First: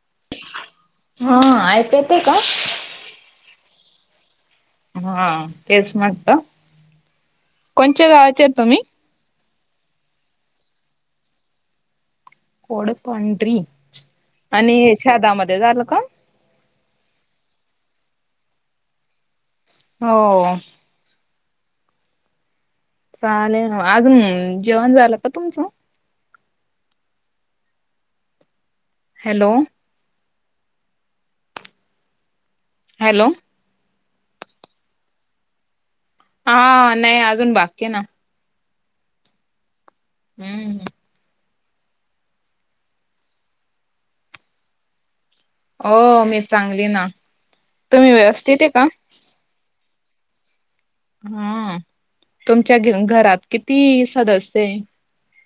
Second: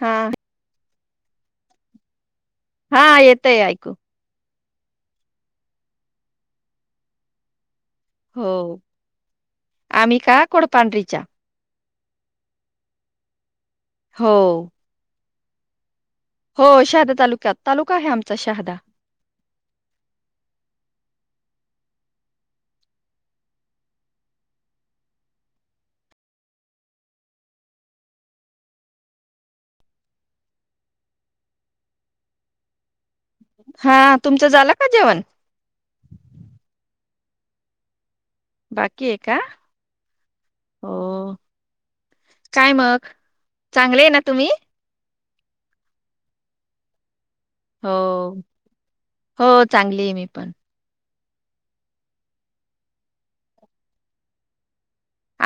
हां, हा, हा, आयत हा, येतय ऐकू! हा, तेच म्हटलं, कोणच्या गावाचे हाय तुम्ही? हो, आम्ही का, कोडपांढरीच्या. कोड पांढरी, हो, आणि शेतामध्ये झालं काम? हो, शहादा तालुक्यात, तालुका आहे आमचा शहादा. हो चालेल, म अजून जेवण झालं का तुमचं? हॅलो! हॅलो! हा, तुमचं झालं का जेवण? हा नाही अजून बाकीयना. बाकी आहे का? हम्म. हो. काय मग चांगलेय ना तुम्ही? हो मी चांगली ना, हो, तुम्ही व्यवस्थित आहे का? हो, चांगली आहे मी पण! हा तुमच्या घरात किती सदस्य आहे?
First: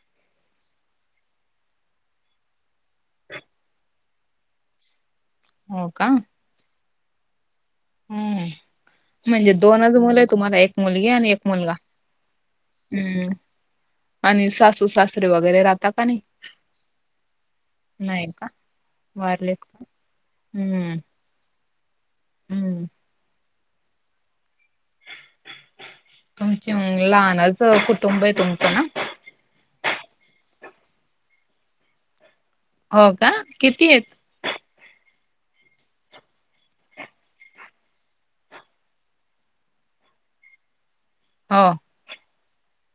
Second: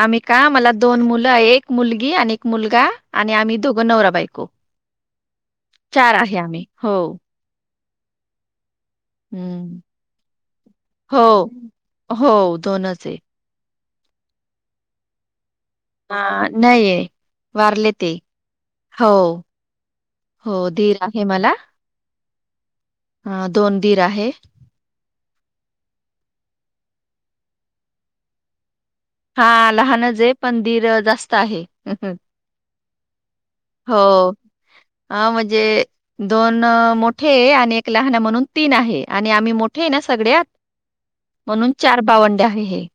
आम्ही का मला दोन मुलं एक मुलगी आणि एक मुलगा आणि आम्ही दोघं नवरा बायको. [inaudible] हो का चार आहे आम्ही हो. हम्म. म्हणजे हं. दोनच मुलं आहे तुम्हाला एक मुलगी हो, आणि एक मुलगा हो, आहे. हम् आणि सासू सासरे वगैरे राह ह नाहीय वारले ते नाही का हो वारलेत का हो दीर हम्म आहे मला हम्म दोन दीर आहे तुमचे लहानच कुटुंब आहे तुमचं ना हा लहानच आहे पंदीर जास्त आहे हो का किती हो आहेत हा म्हणजे दोन मोठे आणि एक लहान म्हणून तीन आहे आणि आम्ही मोठे आहे ना सगळ्यात हो म्हणून चार बावंडे आहे हे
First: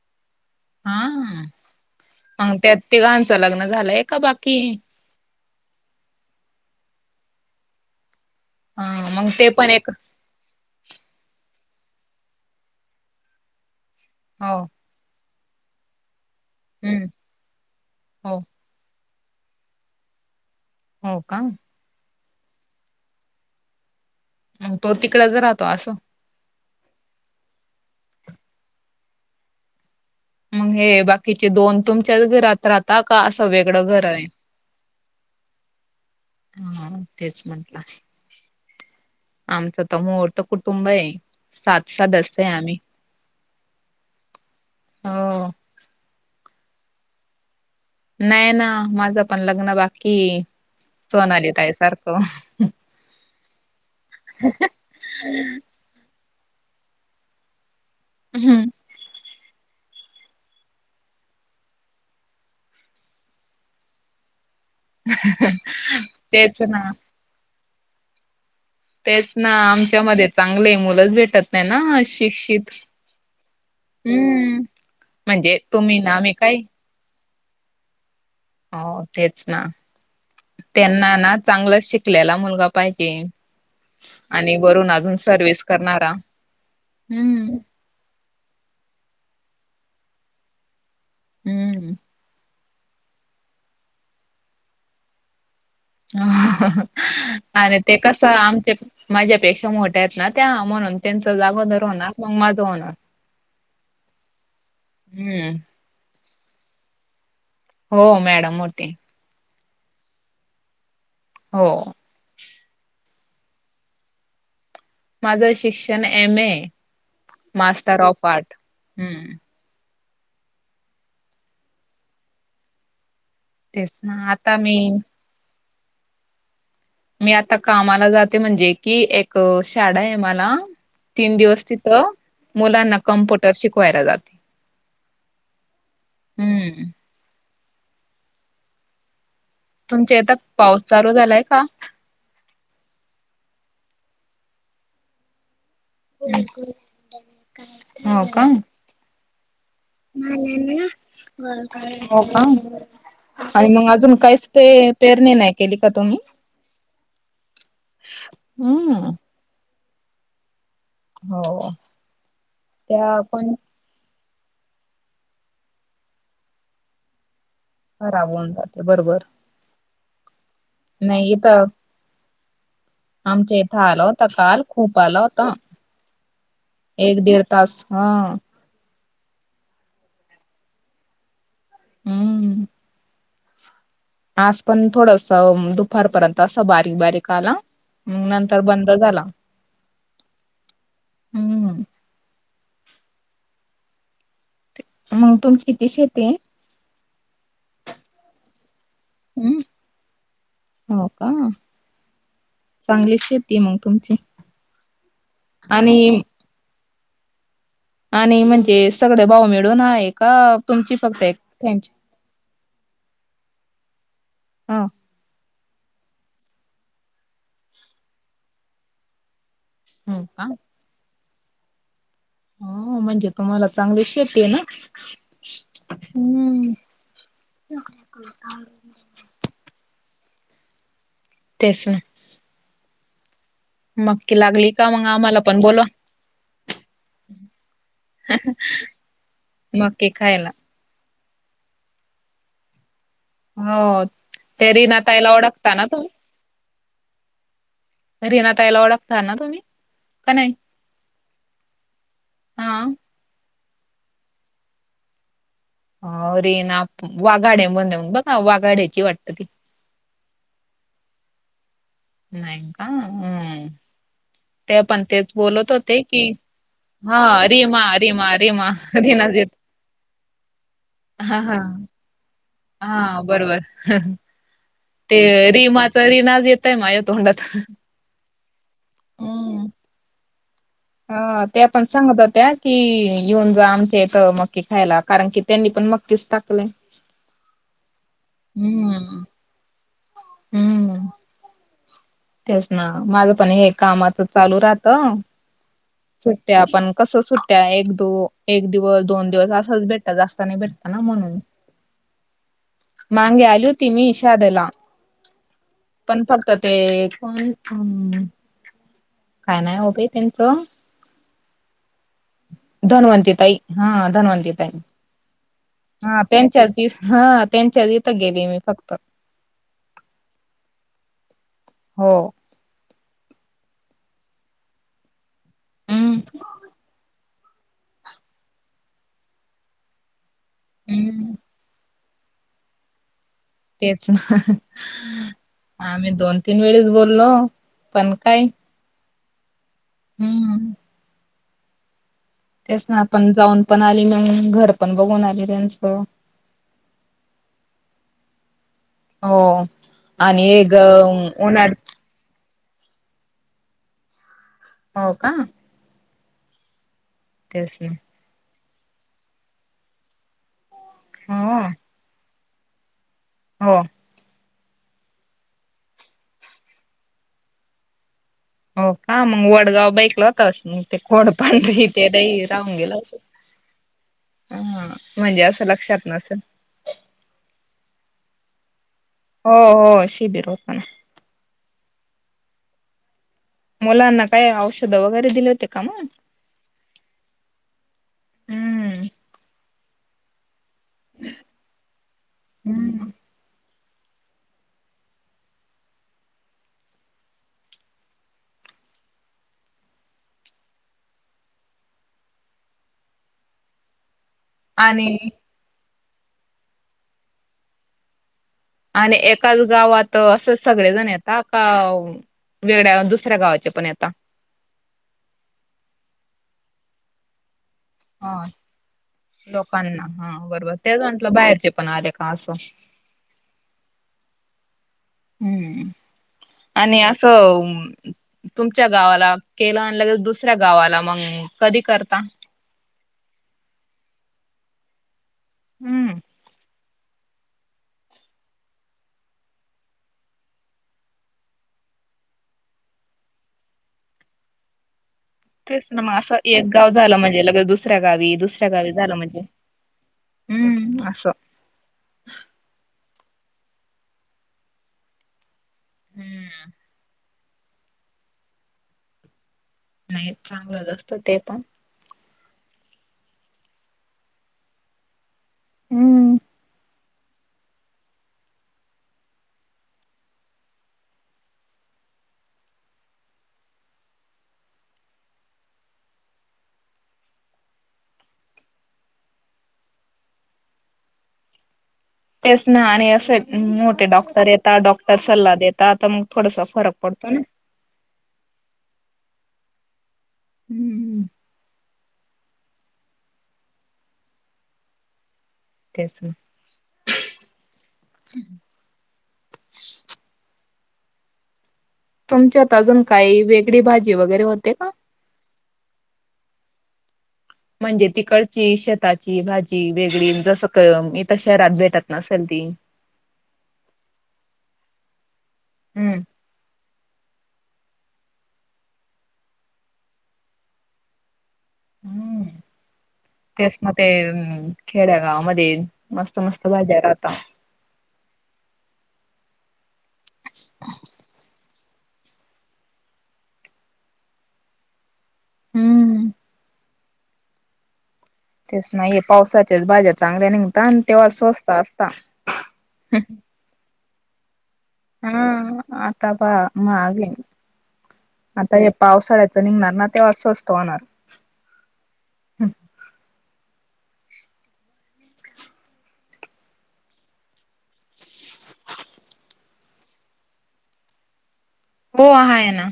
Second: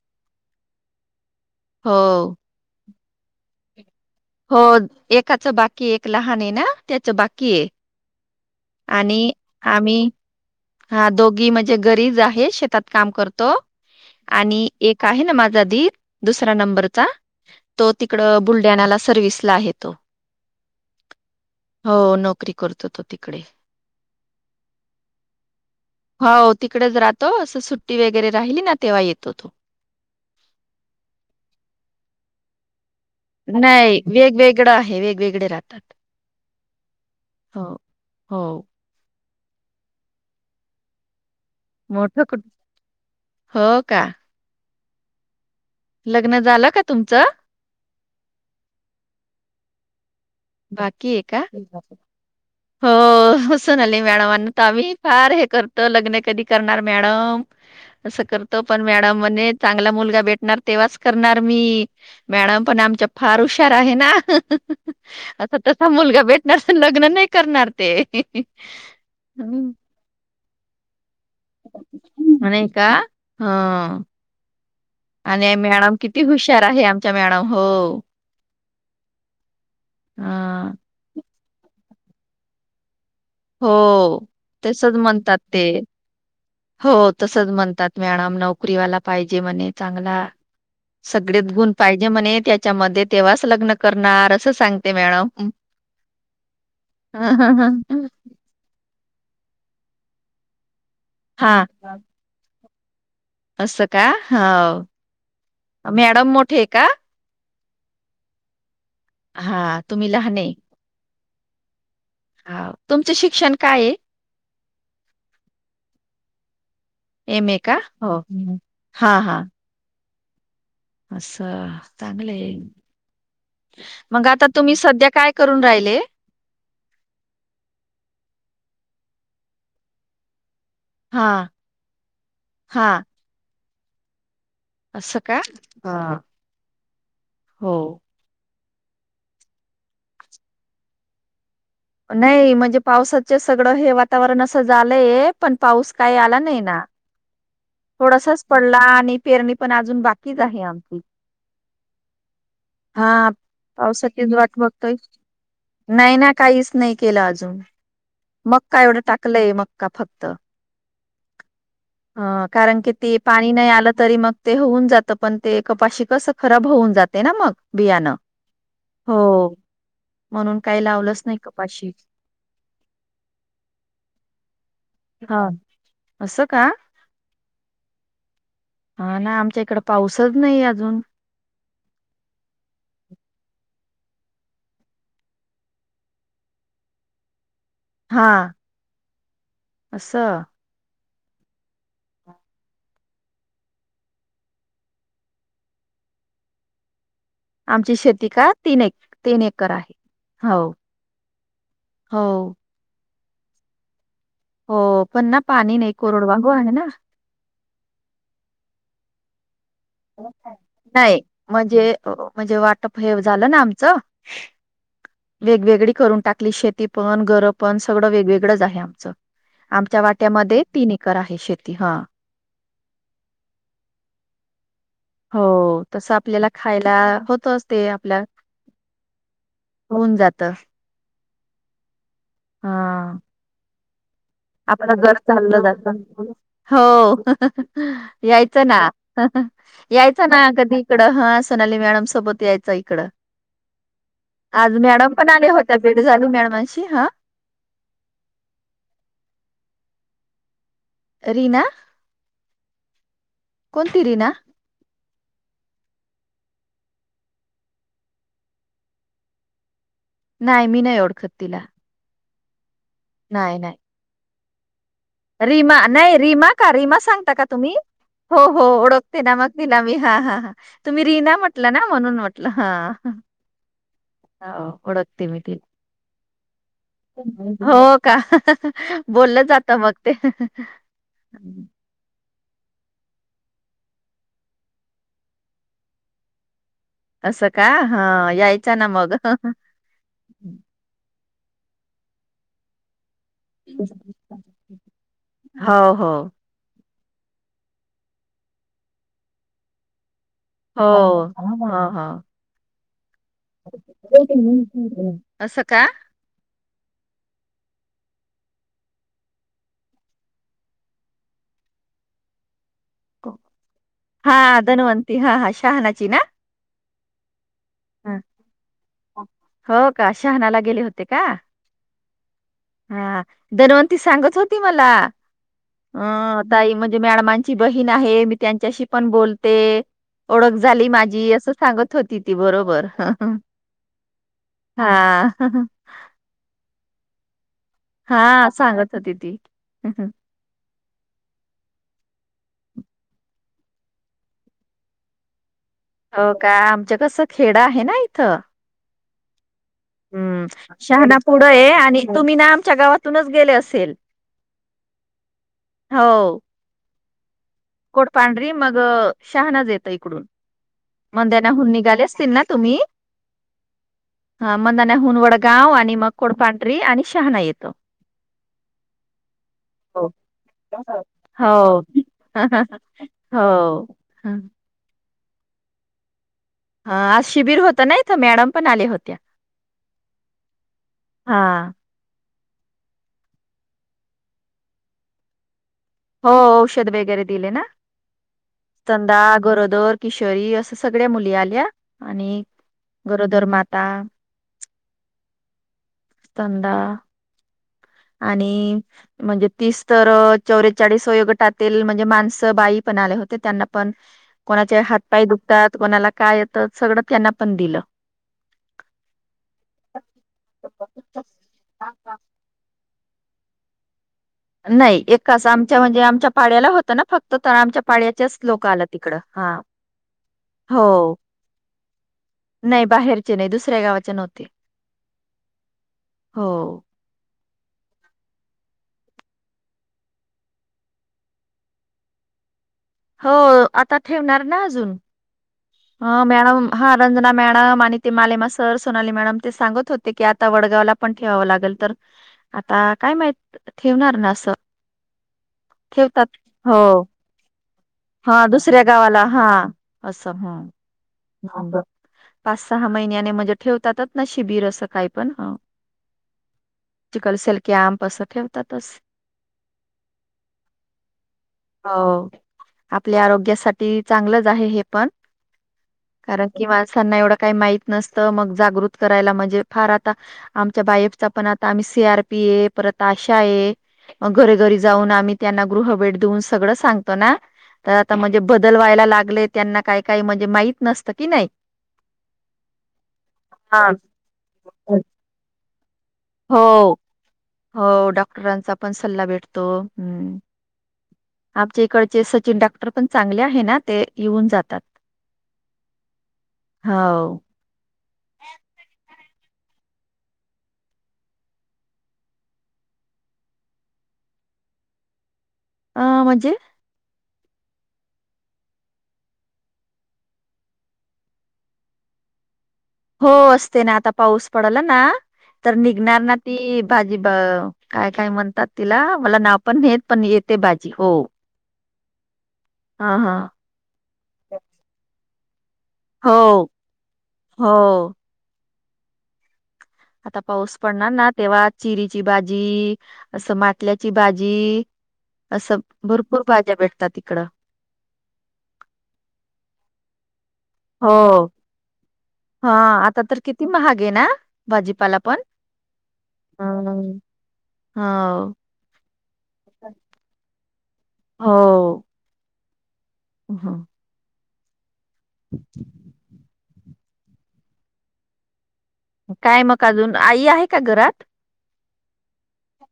हा हो मग त्यात तिघांचं लग्न झालंय का बाकी हो एकाचं बाकी एक लहान आहे ना त्याचं बाकी आहे ह मग आणि ते पण एक आम्ही हा दोघी म्हणजे घरीच आहे शेतात काम करतो हो आणि एक आहे ना माझ दुस हम्म नंबरचा तो तिकड हो बुलढाणा सर्व्हसला आहे तो हो का हो नोकरी करतो तो तिकडे तो तिकडच राहतो असं हो तिकडेच राहतो असं सुट्टी वगैरे राहिली ना तेव्हा येतो तो मग हे बाकीचे दोन तुमच्याच घरात राह नाही वेगवेगळं आहे वेगवेगळे राहतात हा तेच हो, म्हंटलं हो आमचं तर मोठं कुटुंब आहे सात मोठं कुट सदस्य आहे आम्ही हो का? हो लग्न झालं का तुमचं नाही ना माझं पण लग्न बाकी कि बाकी आहे का? सोनालीे ताई आहे सारखं आली मॅडम आम्ही फार हे करतो लग्न कधी करणार मॅडम असं करतो हम्म पण मॅडम चांगला मुल भेटणार तेव्हाच करणार मी मॅडम पण आमच्या फार हुशार आहे ना आता तसा मुलगा तेच भेटणारस ना लग्न नाही करणार ते तेच ना हं, आमच्यामध्ये चांगले मुलंच भेट त नाही ना नाही शिक्षित का? हं. हम्म आणि म्हणजे मॅडम तुम्ही ना किती मी काय हुशार आहे आमचा मॅडम हो हो तेच ना हां. त्यांना ना चांगला शिकलेला मुलगा पाहिजे हो. आणि बरून तसंच अजून म्हणतात सर्विस ते. करणारा हो तसच हम्म म्हणतात मीम न पाजे च स गुे हम्म म्ह त्याच्या म तेव्हाच लग्न करणार असं सांगते मॅडम आणि ते कस आम माझ्यापेक्षा मोठ्या आहेत ना त्या म्हणून त्यांच हां. जागोदर होणार मग माझं होणार असं का हम्म ह मॅडम मोठे आहे का हो मॅडम होते हा तुम्ही लहान हो हा तुमच शिक्षण काय आहे माझं शिक्षण एम ए एम-ए का? मास्टर हो. ऑफ आर्ट ह् असा चांगलं आहे तेच मग ना आता तुम्ही मी सध्या काय करून राहिले मी आता कामाला जाते म्हणजे कि एक शाळा आहे मला तीन हां. दिवस तिथं हा मुलांना कम्प्युटर शिकवायला जाते असं का ह हम्म हो तुमचा आता पाऊस चालू झालाय का नाही म्हणजे पावसाच सगळं हे वातावरण असं झालंय पण पाऊस काही आला नाही ना हो का थोडसाच पडला आणि पेरणी पण अजून बाकीच आहे आमची हो का हा. आणि मग अजून पावसाचीच काहीच वाट ते बघतोय पेरणी नाही केली का नाही तुम्ही ना काहीच नाही केलं अजून मक्का हम्म एवढं टाकलंय मक्का फक्त हो ह कारण कि ते त्या पाणी पण नाही आलं तरी मग ते होऊन जात पण ते कपाशी कस खराब होऊन जाते ना मग बियाणं खराब होऊन जाते बरोबर हो म्हणून काही लावलंच नाही कपाशी आमच्या इथं आल होता काल खूप आला हा होता असं का एक दीड तास हा हा ना आमच्या इकड पाऊसच नाही अजून हम्म आज पण थोडस दुपारपर्यंत असं बारीक बारीक आला हा मग नंतर बंद झाला असं हम्म मग तुमची किती शेती आहे आमची शेती का तीन एक तीन एकर हम्म आहे हो हो का हो येत मग तुमची हो पण ना पाणी नाही आणि कोरड वागू आहे ना आणि म्हणजे सगळे भाऊ मिळून आहे का तुमची नाही फक्त एक त्यांची म्हणजे म्हणजे वाटप हे झालं ना आमचं ह वेगवेगळी करून टाकली शेती पण घरं पण सगळं वेगवेगळंच आहे आमचं आमच्या हो का वाट्यामध्ये तीन एकर आहे शेती हा हो म्हणजे तुम्हाला चांगले शेेत हो तस आपल्याला हम्म खायला होतचते आपल्या होऊन जात तेच ना हा मग लागली का आपलं घर आम्हाला पण चाललं बोलवा जात,, हो यायचं ना. मक्के यायचा ना खायला ऽऽकधी इकडं हा सोनाली मॅडम सोबत, यायच इकडं हो ते आज मॅडम पण रीनाताईला आल्या ओळखता होत्या ना भेट झाली मॅडमशी हां. रीना ताईला ओळखत ना तुम्ही,,, का नाही? रीना, हा कोणती रीना? अ रे ना वाघाड्या बनवन बघा वाघाड्याची वाटत ती. नाही मी नाही ओळखत तिला. नाही का नाही हम्म नाही, ते पण तेच बोलत रीमा,, होते नाही की रीमा का रीमा हा सांगता का तुम्ही,, रीमा रीमा हो हो रीमा ओळखते ना रीनाच येत मगऽऽ म ह हा हा तुम्ही रीना हा हा म्हटला ना म्हणून म्हटऽऽ हा,, बरोबर,, हो ते रीमाचा रीना येतऽऽ होऽ का,, बोललं जात मग ते. आ, ते पण सांगत होऽऽ त्या कि येऊन जा आमच्या येत मक्की खायला,, कारण कि त्यांनी पण मक्कीच टाकलेय असं का हा यायचा ना मग,, हम्म हहह हम्म तेच ना,, माझंऽऽ पण हे कामाच चालू राहतं,, हो हो सुट्ट्या पणऽ कस सुट्या,, एक, दो, एक दिवस, दोन दिवस असंच भेटंऽऽ जास्त नाही हो, भेटत ना म्हणून,,, हो, मांगे आली होती मी इशाद्याला हो. असं का.. ते,,, कोण? काय नाय, उभे त्यांचंऽऽ धनवंती ताई,, हा धन्वंती हां, ताई,, धन्वंती हां, हां, शहानाची ना? हा त्यांच्या च,, हांऽऽ त्यांच्याच इथं तर हां. गेलीय मी फक्तऽ हो का? शहानाला गेले हो. हा धनवंती सांगत होती मला,, अ हम्म ताई म्हणजे मॅडमांचीऽऽ बहीण आहे मी त्यांच्याशी पण बोलते,, ओळख झाली माझी, हम्म अस सांगऽऽ होती ती बरोबर.. हह तेच ना, हह आम्ही दोन तीन वेळीच बोललोऽऽ हा ऽऽसांगत होती ती, हम् हम्. हम्म तेच ना आपण जाऊन पण आली मगं, घर पण बघून आली त्यांच. होऽ का, आमच कसं खेड आहे ना इथंऽऽ होऽऽ हम्म,, शहाणा पुुढं य, आणि तुम्ही ना आमच्या गावातूनच गेले असेल. हो का.. हो.. तेच ना. कोठ पांढरी मग शहानाच येत इकडून हो मंद्यानाहून निघालेस तिनना‌ तुम्ही. हो. हा मंदाना हुनवडगाव, आणि मग कोडपांढरी, आणि शहाणा येतो. हो का मग वडगाव हो बाईकला होतास मग ते खोड पांढ इथे दही राहून गेलं. हो ह हा म्हणजे असं लक्षात नसेलऽऽ हा आज शिबिर होत ना इथं मॅडम पण आले होते.. हो हो, शिबीर होतं. हा मुलांना काय औषध वगैरे दिले होते का मग हो औषध वगैरे दिले,, ना हम्म स्तनदा, गरोदर, किशोरी, असं सगळ्या मुली आल्या आणि हम्म गरोदरर्मातऽऽ संदा आणि म्हणजे तीस तर चौरेचाळी वयोगटातील ट म्हणजे माणसं बाई ण आले होते त्यांना पण कोणाचे आणि हातपाय दुखतात कोणाला काय येतं सगळं त्यांना पण दिलं आणि एकाच गावात असं सगळेजण येतात का वेळा दुसऱ्या दुसऱ्या गावाचे पण येतात नाही एक कसं आमच्या म्हणजे आमच्या पाड्याला होतं ना फक्त तर आमच्या पाळच्याचं लोक आला तिकडं हा लोकांना हा बरोबर हो तेच म्हंटलं बाहेरचे पण आले का असं नाही. बाहेरचे नाही दुसऱ्या गावाचे नव्हते हम्म हो आणि असं तुमच्या गावाला केलं आणलंगेल दुसऱ्या गावाला मग कधी करता? हो आता ठेवणार ना अजून हम्म ह् मॅडम हा रंजना मॅडम आणि ते मालेमा सर सोनाली मॅडम ते सांगत होते की आता वडगावला पण ठेवावं लागेल तर आता काय माहित ठेवणार ना असं? तेच ना मग ठेवतात असं एक हो गाव झालं म्हणजे लगे दुसर हा दुसऱ्या गावाला हा असं हम्म असं ह पाच सहा महिन्याने म्हणजे ठेवतातच ना शिबिर असं काय पण ह हम्म कलसेल कॅम्प असं ठेवतातच. नाही चांगलंच असत ते पण, हो आपल्या आरोग्यासाठी चांगलंच आहे हे पण हम्म कारण कि माझ, त्यांना येवढं का माहित नसतं मग जागृत कराय म्हणजे फार आता आमच्या बाएफ चा पण आता सी आर पी परत आशा एक मग घरी घरी जाऊन आम्ही त्यांना गृह भेट देऊन सगळं सांग हो ना तर आता म्हणजे बदल व्हायला लागलेत त्यांना काही काही म्हणजे माहित नसतं की नाही तेच ना आणि असे हा, मोठे डॉक्टर येतात डॉक्टर सल्ला देतात तर आता मग थोडासा फरक पडतो ना, इतराचा पण सल्ला भेटतो ह्. हम्म आमच्या इकडचे सचिन डॉक्टर पण चांगले आहे ना ते येऊन जातात. तेच ना हो [unintelligible] तुमच्यात अजून काही वेगळी भाजी वगैरे होते का ह् म्हणजे? म्हणजे तिकडची शेताची भाजी वेगळी जसं कि इथं शहरात भेटत नसेल ती, हो असते ना आता पाऊस पडला ना तर हम्म. निघणार ना ती भाजी ब काय काय म्हणतात तिला मला नाव पण नेत पण येते भाजी हो. हम्म हा हा तेच ना ते खेडया गावामध्ये हो मस्त मस्त भाज्या राहता हो आता पाऊस पडणार ना तेव्हा चिरीची भाजी असं माटल्याची भाजी असं हम्म भरपूर भाज्या भेटतात इकडं तेच नाहीये पावसाच्याच भाज्या चांगल्या नि आणि तेव्हा हो स्वस्त असता. घे ना भाजीपाला पण हा आता पहा हम्म. मागे हो आता पावसाळ्याच निघणार ना तेव्हाच स्वस्त होणार हो हम् हा [unintelligible] काय मग अजून आई आहे का घरात हो हायेना.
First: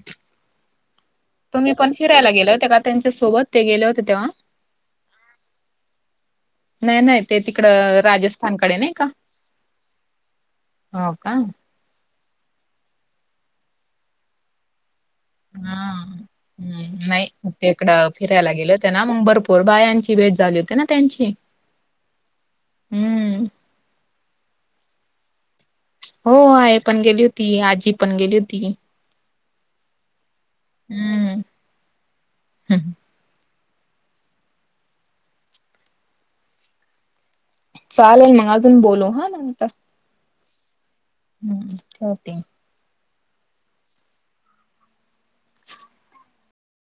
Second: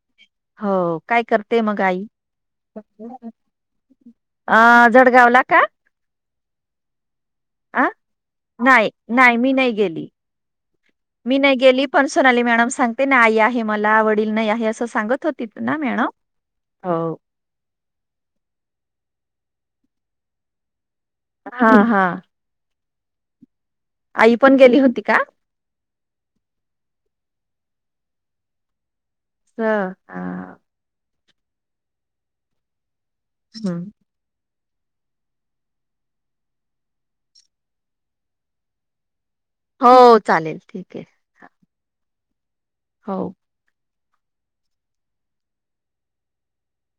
हो, काय करते तुम्ही मग पन आई? फिरायला गेल्या होत्या का त्यांच्या सोबत ते गेले होते तेव्हा? अं जडगावला का? नाय नाय. अं न्हाय न्हाय मी नाइ गेली हो मी का? नाइ गेली पण सोनाली मॅडम सांगते ना आई आहे मला वडील नाही आहे असं सांगत होती ना मॅडम? हां हो. नाई [unintelligible] कडं फिरायला गेलेतेना मग भरप पूर बायांची भेट झाली होतीना. हां हां. हम्म आई पण गेली होती का? हो आहे पण गेली हो ती आजी पण गेली हुती. हं हां. हम्म हं. हम्म्. चालेल मंग अजून बोलू हांना. हो चालेल ठीके. हं ठेवते. हो.